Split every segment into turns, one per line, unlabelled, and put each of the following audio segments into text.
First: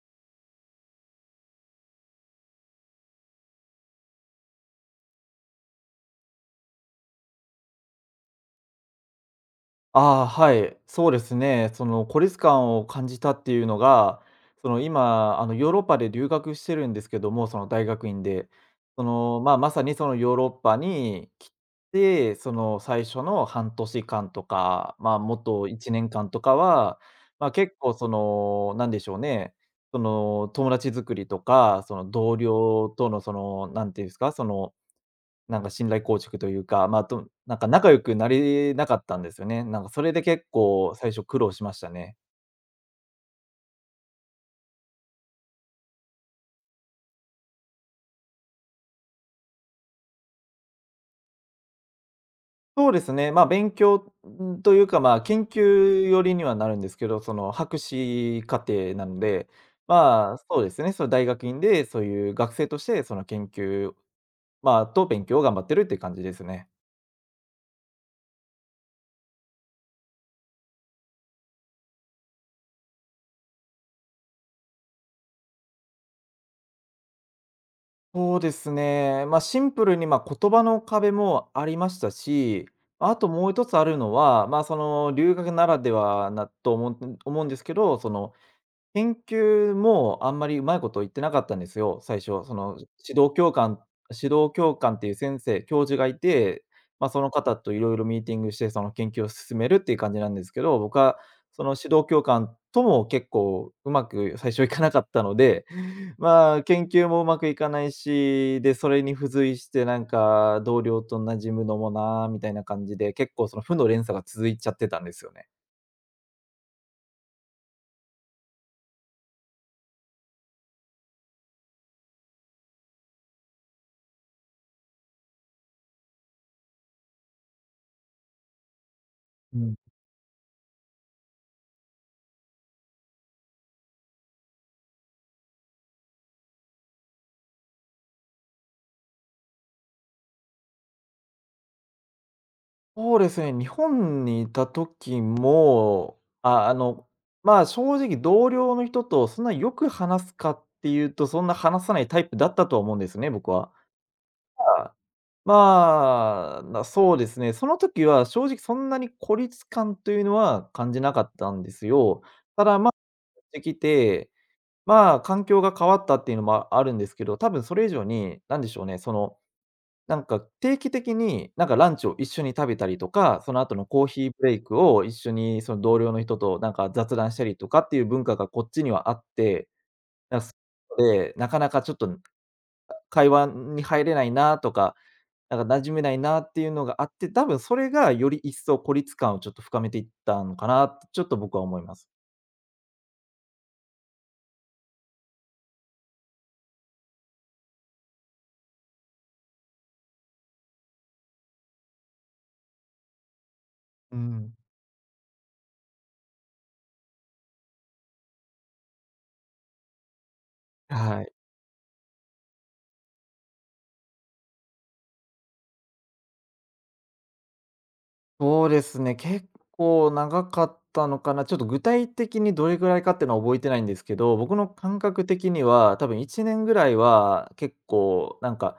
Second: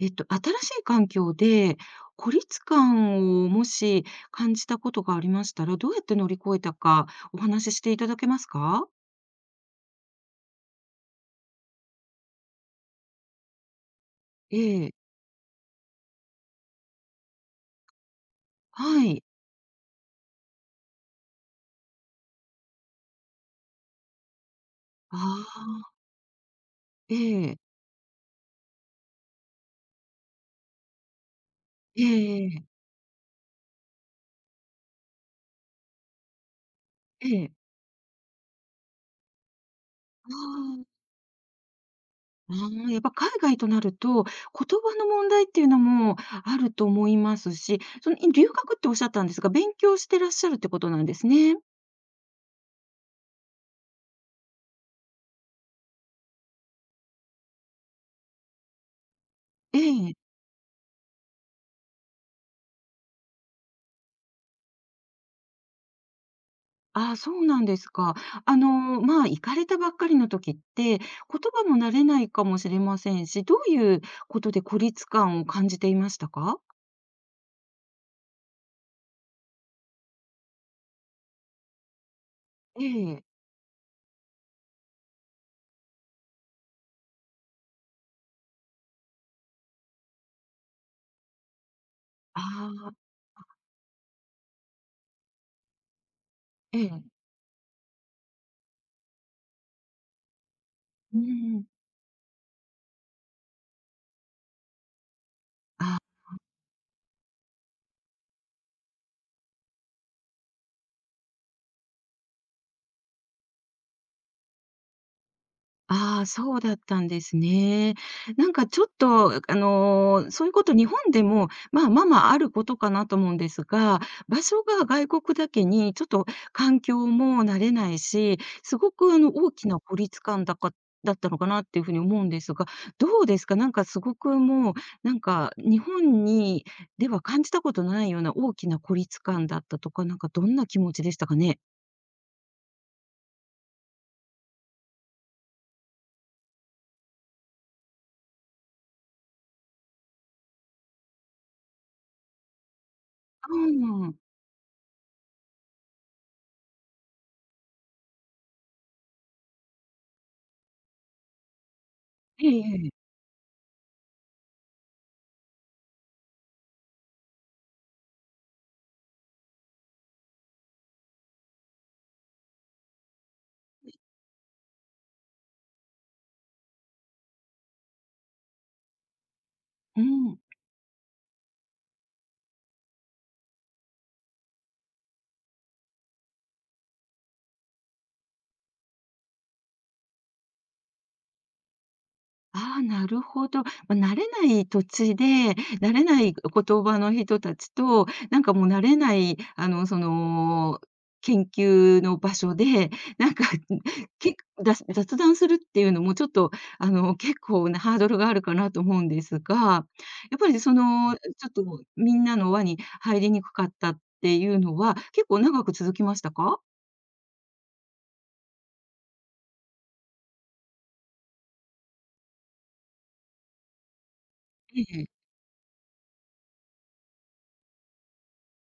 新しい環境で孤立感をもし感じたことがありましたら、どうやって乗り越えたかお話ししていただけますか？
ああ、はい。そうですね。その孤立感を感じたっていうのが、
え
その
え、
今、ヨーロッパで留学してるんですけども、その大学院で。そ
はい。
の、まあ、まさにそのヨーロッパに来て、その最初の半年間とか、まあ、もっ
あ
と1
あ、
年間とかは、
え
まあ、
え、
結構その、なんでしょうね、その友達作りとか、そ
え
の同
えええ、
僚とのその、なんていうんですか、その信頼構築というか、まあ、あと、
ええ
なんか仲良くなれなかったんですよね。なんかそれで
あ
結構最初苦労しましたね。
あ、ああ、やっぱ海外となると、言葉の問題っていうのもあると思いますし、その、留学っておっしゃったんですが、勉強してらっしゃるってことなんですね。
そうですね、まあ、勉強、ん、というか、まあ、研究寄りにはなるんですけど、その博士課程なので、
ええ。
まあ、そうですね、その大学院でそういう学生としてその研究、まあ、と勉強を頑張ってるっていう感じですね。
ああ、そうなんですか。まあ、行かれたばっかりの時って、言葉も慣れないかもしれませんし、どういうことで孤立感を感じていましたか？
そうですね。まあ、シンプルに、ま、言葉の壁もありましたし、
え
まあ
え。
ともう一つあるのは、まあ、その留学ならではなと思うんですけど、その研究もあんまりうまいこと言ってなかったんですよ、最
あ
初。その、
あ、
指導教官指導教官っていう先生教授がいて、
ええ。
まあ、その方といろいろミーティングして、その研究を進めるっていう感じなんですけど、僕は
う
そ
ん。
の指導教官とも結構うまく最初いかなかったので、
ああ。
まあ、研究もうまくいかないし、で、それに付随してなんか同僚と馴染むのもなあみたいな感じで、結構その負の連鎖が続いちゃってたんですよね。
ああ、そうだったんですね。なんかちょっと、そういうこと日本でも、まあまあまああることかなと思うんですが、場所が外国だけにちょっと環境も慣れないし、すごく大
う
き
ん。
な孤立感だったのかなっていうふうに思うんですが、どうですか？なんかすごくもう、なんか日本にでは感じたことないような大きな孤立感だったとか、なんかどんな気持ちでしたかね？
そうですね、日本にいた時も、まあ、正直同僚の人とそんなよく話すかっていうと、そんな話さないタイプだったとは思うんですね、僕
う
は。
ん。
あそうですね、その時は正直そんなに孤立感というのは感じなかったんですよ。
え
ただ、まあ、
え。
てきて、まあ、環境が変わったっていうのもああるんですけど、多分それ以上に、なんでしょうね、そのなんか定期的に、なんかランチを一緒に食べたりとか、その後のコーヒーブレイクを一緒にその同僚の人となんか雑談したりとかっていう文化がこっちにはあって、
う
な
ん。
んかそういうので、なかなかちょっと、会話に入れないなとか、なんか馴染めないなっていうのがあって、多分それがより一層孤立感をちょっと深めていったのかなって、ちょっと僕は思います。
ああ、なるほど。まあ、慣れない土地で、慣れない言葉の人たちと、なんかもう慣れない、研究の場所で、なんか、
う
け
ん。
雑談するっていうのもちょっと、結構なハードルがあるかなと思うんですが、やっぱりち
はい。
ょっとみんなの輪に入りにくかったっていうのは、結構長く続きましたか？
そうですね、結構長かったのかな。ちょっと具体的にどれぐらいかっていうのは覚えてないんですけど、僕の
え
感
え。
覚的には、多分1年ぐらいは結構なんか、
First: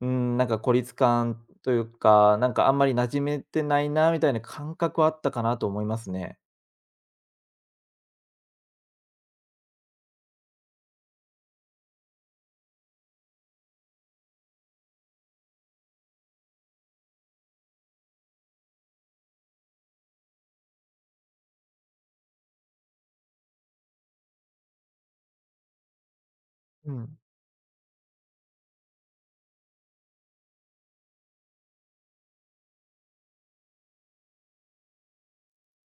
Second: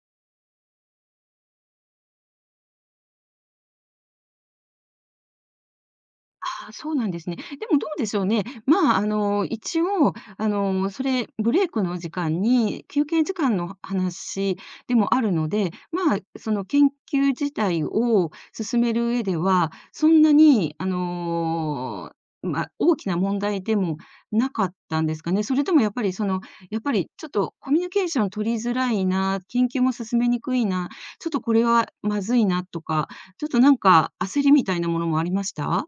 うん、なんか孤立感というか、なんかあんまり馴染めてないなみたいな感覚はあったかなと思いますね。
ああ、そうなんですね。でもどうでしょうね。まあ、一応、それ、ブレイクの時間に、休憩時間の話でもあるので、まあ、その研究自体を進める上では、そんなに、まあ、大きな問題でもなかったんですかね。それともやっぱり、その、やっぱ
う
り
ん。
ちょっとコミュニケーション取りづらいな、研究も進めにくいな、ちょっとこれはまずいなとか、ちょっとなんか焦りみたいなものもありました？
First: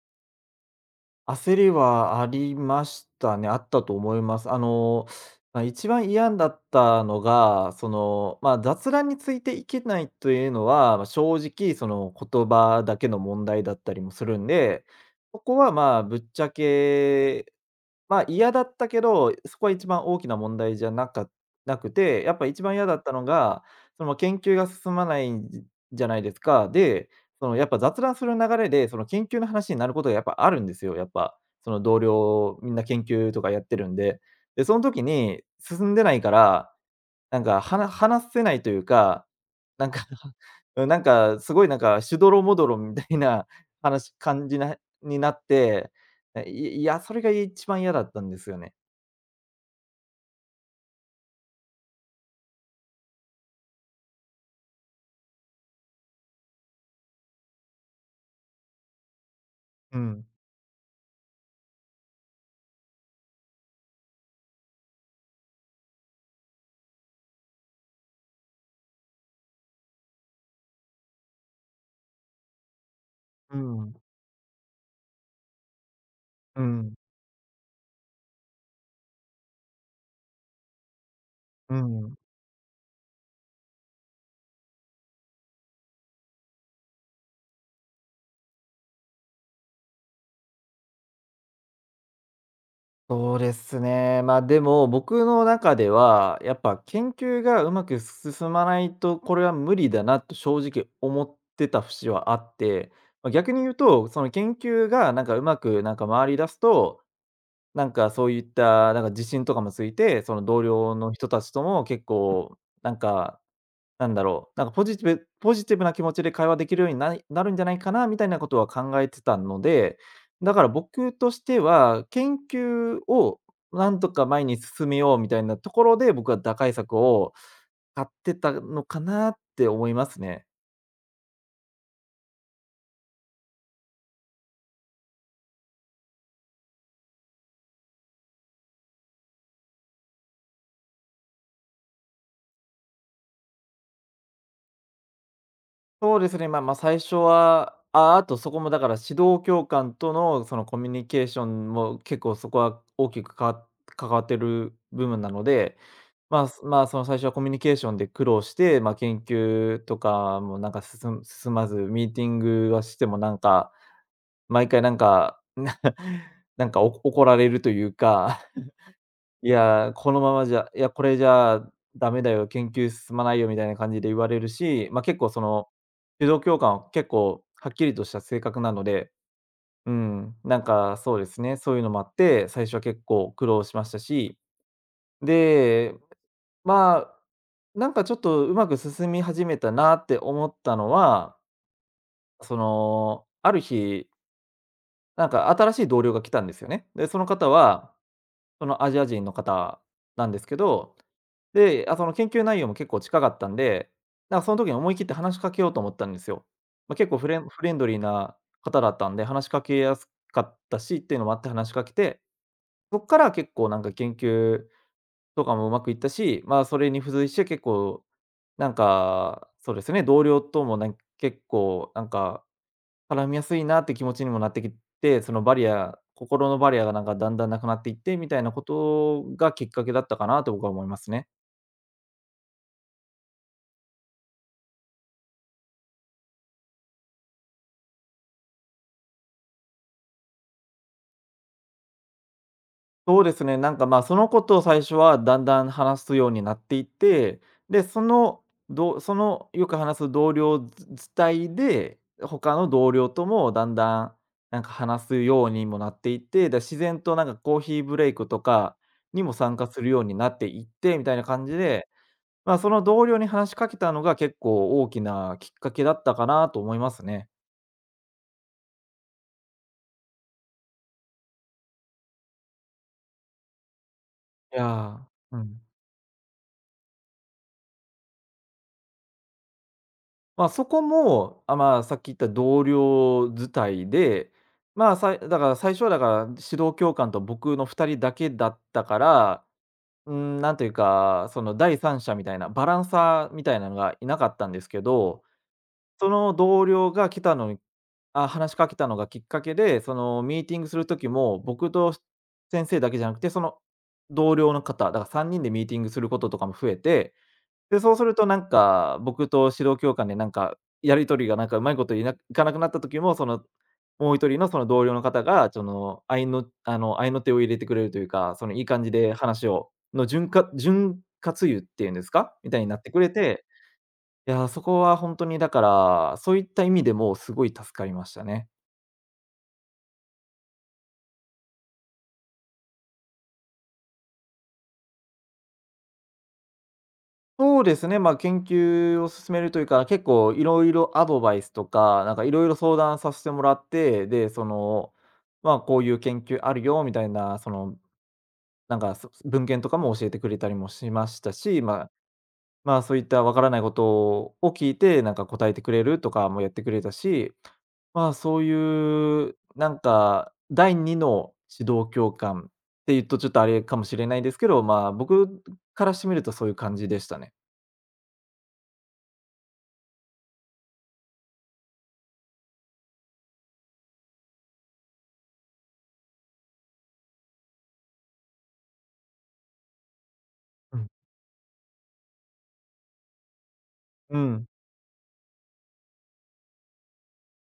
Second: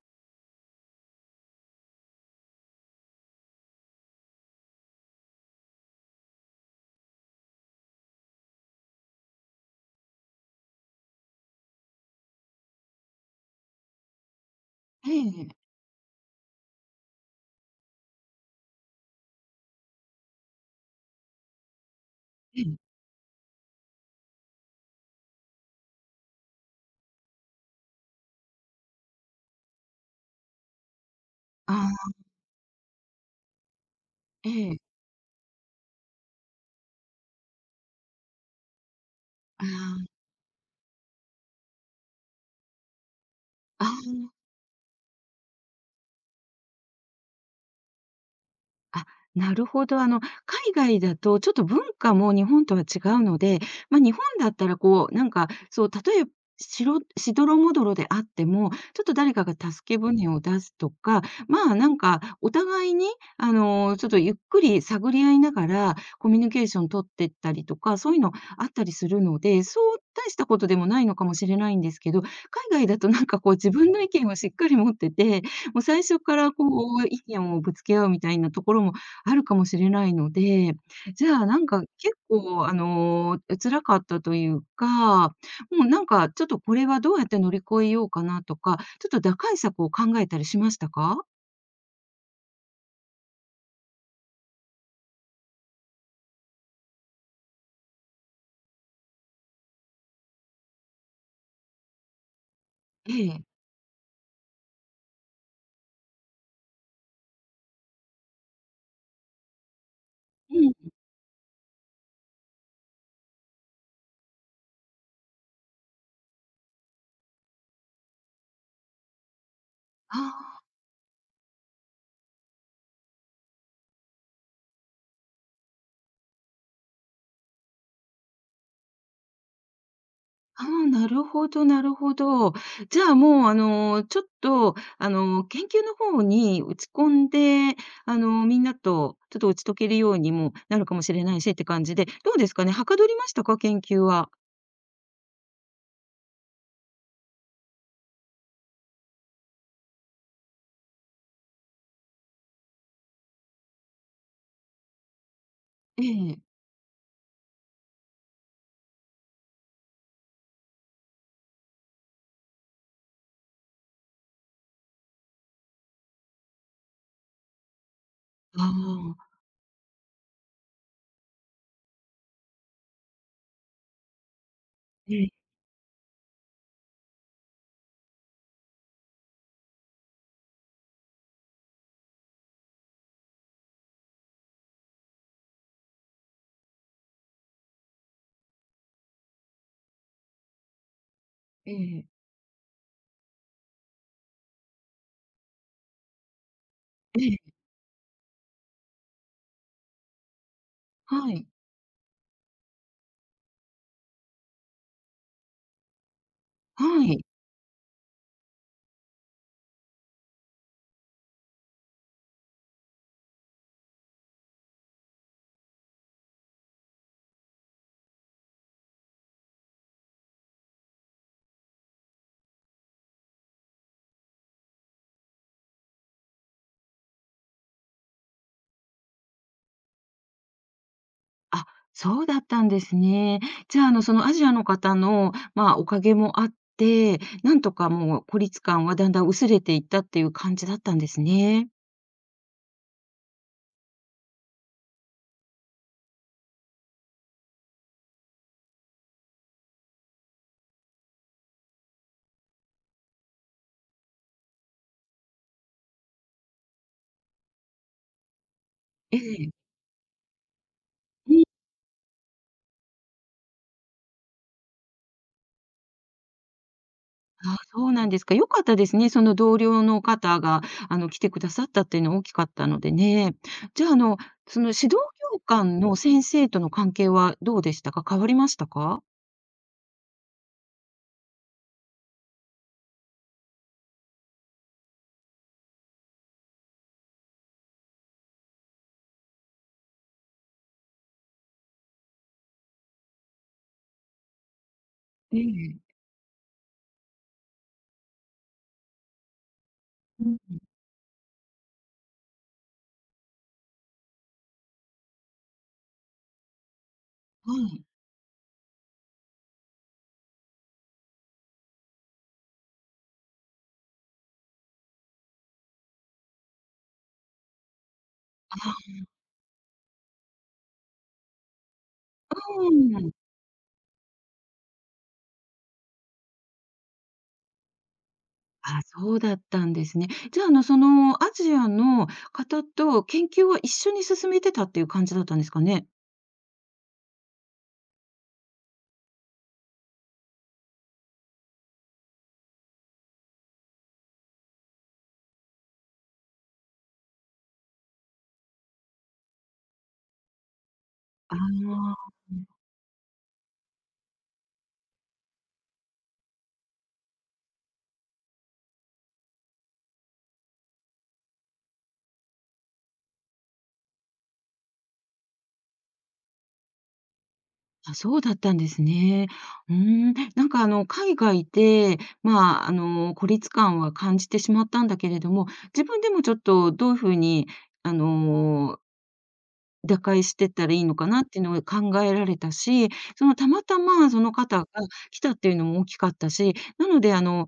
焦りはありましたね。あったと思います。あの、ま、一番嫌だったのが、その、まあ、雑談についていけないというのは、ま、正直その言葉だけの問題だったりもするんで、
ええ
こ
え
こ
え。
はまあぶっちゃけまあ、嫌だったけど、そこは一番大きな問題じゃなかなくて、やっぱ一
え
番
え。
嫌だったのが、その研究が進まないんじゃないですか。で、そのやっぱ雑談する流れで、その研究の話になることがやっぱあるんですよ、やっぱ。そ
あ
の同
あ、
僚みんな研究とかやってるんで。
え
で、そ
え。
の時に進んでないからなんか、話せないというか、
あ
なん
あ、
か、うん、なんか、すごいなんか、しどろもどろみたいな
あ
話
あ。
感じなになって、え、いいや、それが一番嫌だったんですよね。
あ、なるほど。海外だとちょっと文化も日本とは違うので、まあ、日本だったらこう、なんか、そう、例えばしどろもどろであっても、ちょっと誰かが助
う
け
ん。
舟を出すとか、まあ、なんかお互いに、ちょっとゆっくり探り合いながらコミュニケーション取ってったりとか、そういうのあったりするので、そう大したことでもないのかもしれないんですけど、海外だとなんかこう
う
自分
ん。
の意見をしっかり持ってて、もう最初から
う
こ
ん。
う意見をぶつけ合うみたいなところもあるかもしれないので、じゃあなん
う
か
ん。
結構辛かったというか、もうなんかちょっとこれはどうやって乗り越えようかなとか、ちょっと打開策を考えたりしましたか？
そうですね。まあ、でも、僕の中では、やっぱ研究がうまく進まないと、これは無理だなと正直思ってた節はあって、
え
ま、
え。
逆に言うと、その研究がなんかうまくなんか回り出すとなんかそういった、なんか自信とかもついて、その
う
同
ん。
僚の人たちとも結構、なんか、なんだろう、なんかポジティブな気持ちで会話できるようになるんじゃないかなみたいなことは考えてたので、
あ
だ
あ。
から僕としては、研究をなんとか前に進めようみたいなところで、僕は打開策を買ってたのかなって思いますね。
ああ、なるほどなるほど。じゃあ、もう、ちょっと、研究の方に打ち込んで、みんなとちょっと打ち解けるようにもなるかもしれないしって感じで、どうですかね、はかどりましたか？研究は。
そうですね、まあま、最初は、ああとそこもだから指導教官とのそのコミュニケーションも結構そこは大きく関わってる部分なので、
え
まあ、
え。
すまあ、その最初はコミュニケーションで苦労して、まあ、研究とかもなんか進まず、ミーティングはしてもなんか、毎回なんか、な なんか怒られるというか
ああ、
いや、このままじゃいや、これじゃあダメだよ、研究進まないよみたいな感じで言われるし、ま、あ
え
結構
え、
その、指導教官は結構はっきりとした性格なので、うん、なんかそうですね、そういうのもあって、最初は結構苦労しましたし、で、まあ、なんかちょっとうまく進み始めたなって思ったのは、
ええ。
その、ある日、なんか新しい同僚が来たんですよね。で、そ
え
の
え、
方はそのアジア人の方なんですけど、
はい、
で、あ、その研究内容も結構近かったんで、なんかその時に思い切って話しかけようと思ったんですよ。まあ、
は
結構
い。
フレンドリーな方だったんで、話しかけやすかったしっていうのもあって話しかけて、そっから結構なんか研究とかもうまくいったし、まあ、それに付随して結構、なんか、そうですね、同僚とも結構なんか絡みやすいなって気持ちにもなってきて、そのバリア心のバリアがなんかだんだんなくなっていって、みたいなことがきっかけだったかなと僕は思いますね。
あ、そうだったんですね。じゃあ、そのアジアの方の、まあ、おかげもあって、なんとかもう孤立感はだんだん薄れていったっていう感じだったんですね。
そうですね、なんか、ま、あそのことを最初はだんだん話すようになっていって、で、その、そのよく話す同僚ず伝いで、他の同僚ともだんだん、なんか話すようにもなっていって、で、自然となんかコーヒーブレイクとか
え
にも
え。
参加するようになっていってみたいな
う
感
ん。
じでまあ、その同僚に話しかけたのが結構大きなきっかけだったかなと思いますね。
ああ、そうなんですか。良かったですね。その同僚の方が、来てくださったっていうのは大きかったのでね。じゃあ、
い
そ
や
の指導
ー。う
教
ん。
官の先生との関係はどうでしたか？変わりましたか？
まあ、そこも、まあ、さっき言った同僚伝いで、まあ、さいだから最初はだから指導教官と僕の2人だけだったから、うん、なんというか、その第三者みたいな、バランサーみたいなのがいなかったんですけど、
ええ。
その同僚が来たのにあ、話しかけたのがきっかけで、その
うん。
ミーティングする時も、僕と先生だけじゃなくて、その同僚の方、だから3人でミーティングすることとかも増えて、
は
で、
い。
そうするとなんか、僕と指導教官でなんか、やり取りがなんかうまいこといないかなくなった時も、その、もう一人のその同僚の方が、その、合いの手を入れてくれるというか、そのいい
あ
感じで話をのじゅ潤滑油っていうんですか？
あ、
みたいになってく
う
れ
ん
て、いや、そこは本当にだから、そういった意味でもすごい助かりましたね。
あ、そうだったんですね。じゃあ、そのアジアの方と研究を一緒に進めてたっていう感じだったんですかね？
そうですね、まあ、研究を進めるというか、結構いろいろアドバイスとか、なんかいろいろ相談させてもらって、で、その、まあ、こういう研究あるよみたいな、その、なんか、文献とかも教えてくれたりもしました
あ
し、まあ、
あ。
まあ、そういったわからないことを聞いて、なんか答えてくれるとかもやってくれたし、まあ、そういう、なんか、第2の指導教官っていうとちょっとあれかもしれないですけど、まあ、僕からしてみるとそういう感じでしたね。
あ、そうだったんですね。うーん、なんか海外で、まあ、孤立感は感じてしまったんだけれども、自分でもちょっとどういうふうに、あの、打開してったら
う
いい
ん。
のかなっていうのを考えられたし、そのたまたま
う
その
ん。
方が来たっていうのも大きかったし、なのであの、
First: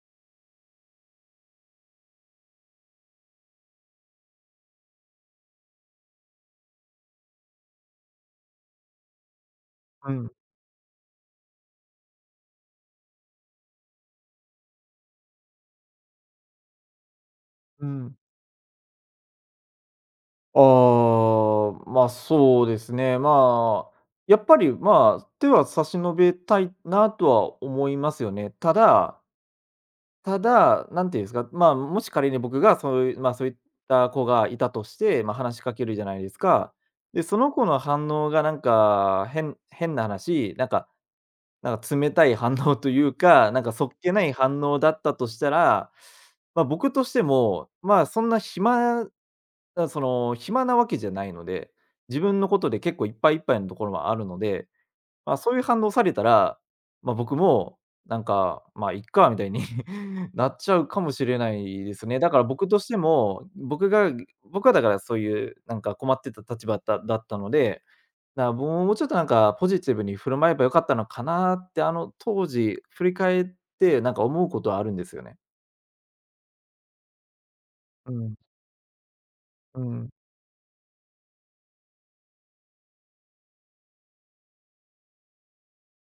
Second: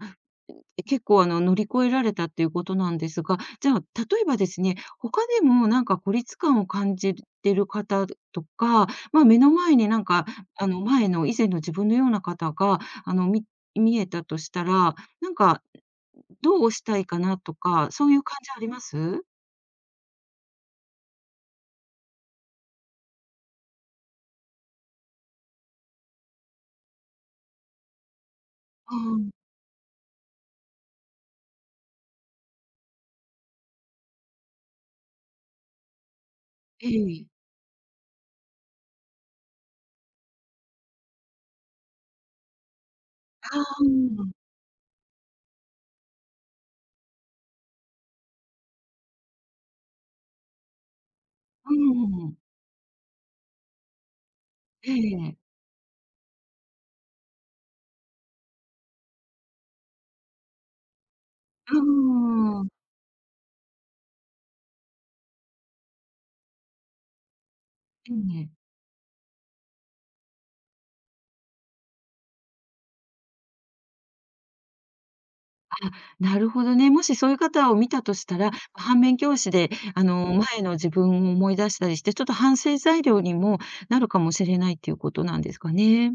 え、結構乗り越えられたっていうことなんですが、じゃあ、例えばですね、他でもなんか孤立感を感じてる方とか、まあ、目の前になん
う
か、
ん、
以前の自分のような方が、あの、見見えたとしたら、なんかどうしたいかなと
う
か、そうい
ん。
う感じあります？
あそうですね。まあ、やっぱり、まあ、手は差し伸べたいなとは思いますよね。た
あ
だ
ー
ただ、なんていうんですか、まあ、もし仮に僕がそういう、ま、そういった子がいたとして、ま、話しかけるじゃないですか。
え
で、
え。
その子の反応がなんか、変な話、なんか冷たい反応というか、
あ
な
あ、
んかそっ
う
けな
ん。
い反応だったとしたら、ま、僕としても、まあ、そんな暇だ、その、暇なわけじゃないので、自
ん。
分のことで結構いっぱいいっぱいのところはあるので、
え
ま
え。
あ、そういう反応されたら、まあ、僕も、なんか、まあ、いっかみたいに なっちゃうかもしれな
う
いですね。だから
んうんう
僕
ん。
としても、僕はだからそういうなんか困ってた立場だったので、
ええ。
な、もうちょっとなんかポジティブに振る舞えばよかったのかなって、あの当時振り返ってなんか思うことはあるんですよね。
あ、なるほどね。もしそういう方を見た
う
とし
ん、
たら、反面教師で、
うん。
前の自分を思い出したりして、ちょっと反省材料にもなるかもしれないっていうことなんですかね。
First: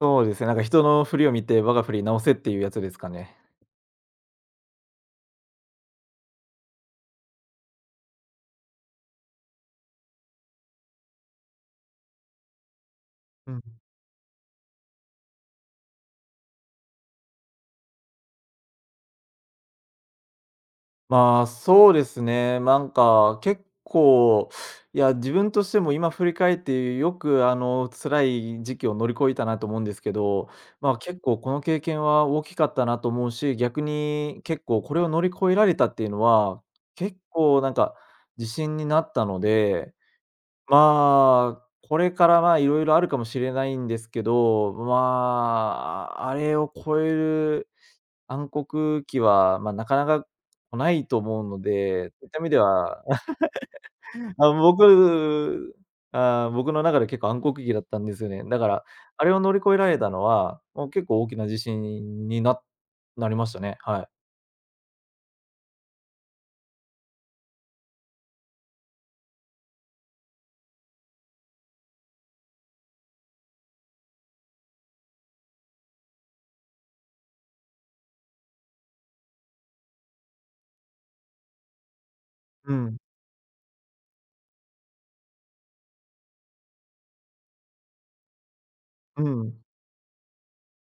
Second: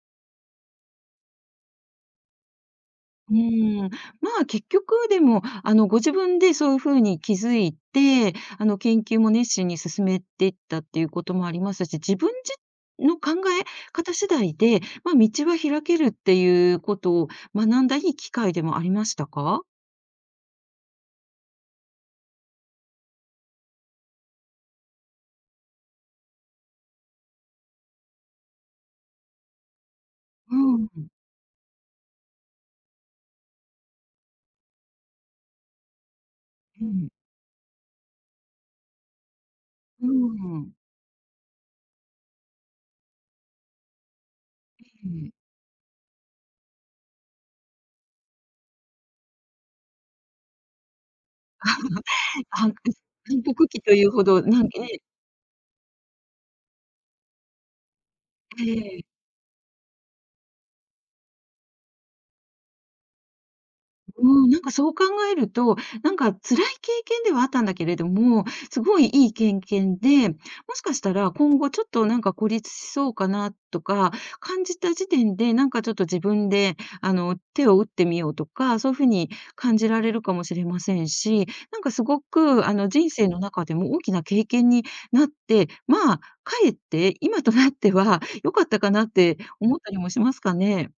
そうですね、なんか人の振りを見て我が振り直せっていうやつですか
う
ね。
ーん。まあ、結局でも、ご自分でそういう風に気づいて、研究も熱心に進めていったっていうこともありますし、自分の考
うん。
え方次第で、まあ、道は開けるっていうことを学んだいい機会でもありましたか？
まあ、そうですね。なんか、結構、いや、自分としても今振り返ってよく、あの、辛い時期を乗り越えたなと思うんですけど、
う
まあ、
ん。
結構この経験は大きかったなと思うし、逆に結構これを乗り越えられたっていうのは、
うん。
結構なんか自信になったので、
うん。
まあ、これからまあいろいろあるかもしれないんですけど、まあ、あれを超える暗黒期は、まあ、なかなか来ないと思うので、そういった意味で
反復
は、
反復期というほど、
あ、
なんね
僕ああ、僕の中で結構暗黒期だったんですよね。だから、
ええ
あれを乗り越えられたのは、もう結構大きな自信になりましたね。はい。
うん、なんかそう考えると、なんか辛い経験ではあったんだけれども、すごいいい経験で、もしかしたら今後ちょっとなんか孤立しそうかなとか感じた時点で、なんかちょっと自分で、手を打ってみようとか、そういうふうに感じられるかもしれませんし、なんかすごく、
うん、
人生の中でも大きな経験になって、まあ、かえって今となっては良かったかなっ
う
て
ん。
思ったりもしますかね。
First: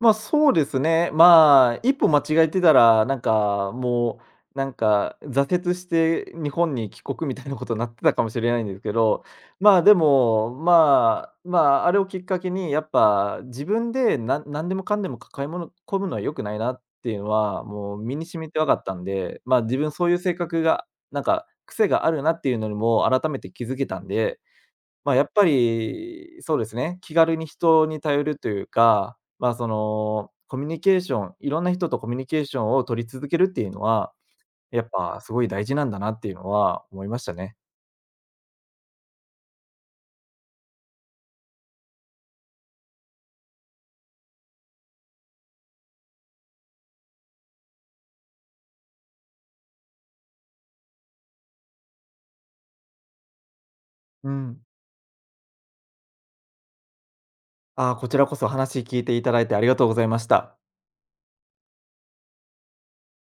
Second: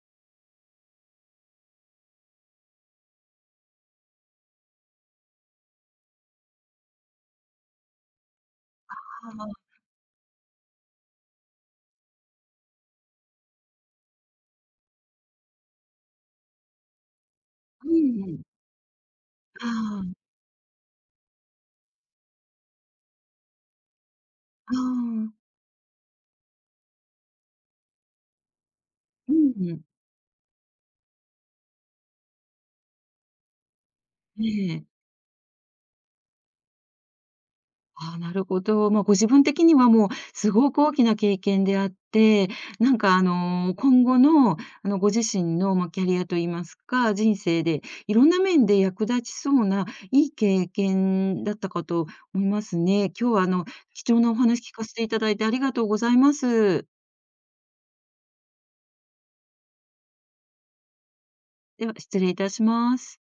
そうですね。まあ、一歩間違えてたら、なんか、もう、なんか、挫折して日本に帰国みたいなことになってたかもしれないんですけど、
ああ、
まあ、でも、まあ、まあ、あれをきっかけに、やっぱ自分で何でもかんでも抱え込むのは良くないなっていうのは、
う
もう身
ん
に
うん。
染みて分かったんで、まあ、
あ
自分
あ、
そういう
あ
性格が、なんか癖があるなっていうのにも改めて気づけたんで、
あ。
まあ、やっぱり、そうですね、気軽に人に頼るというか、
う
まあ、そ
ん、
の、コミュニケーションいろんな人とコミュニケーションを取り続けるっていうのは、
え
や
え。
っぱすごい大事なんだなっていうのは思いましたね。
ああ、なるほど。まあ、ご自分的にはもうすごく大きな経験であって、なんか今後のご自身の、まあ、キャリアと言いますか、人生でいろんな面で役立ちそうないい経験だったかと思いますね。今日は貴重
う
なお
ん。
話聞かせていただいてありがとうございます。
ああ、こちらこそ話聞いていただいてありがとうございました。
では、失礼いたします。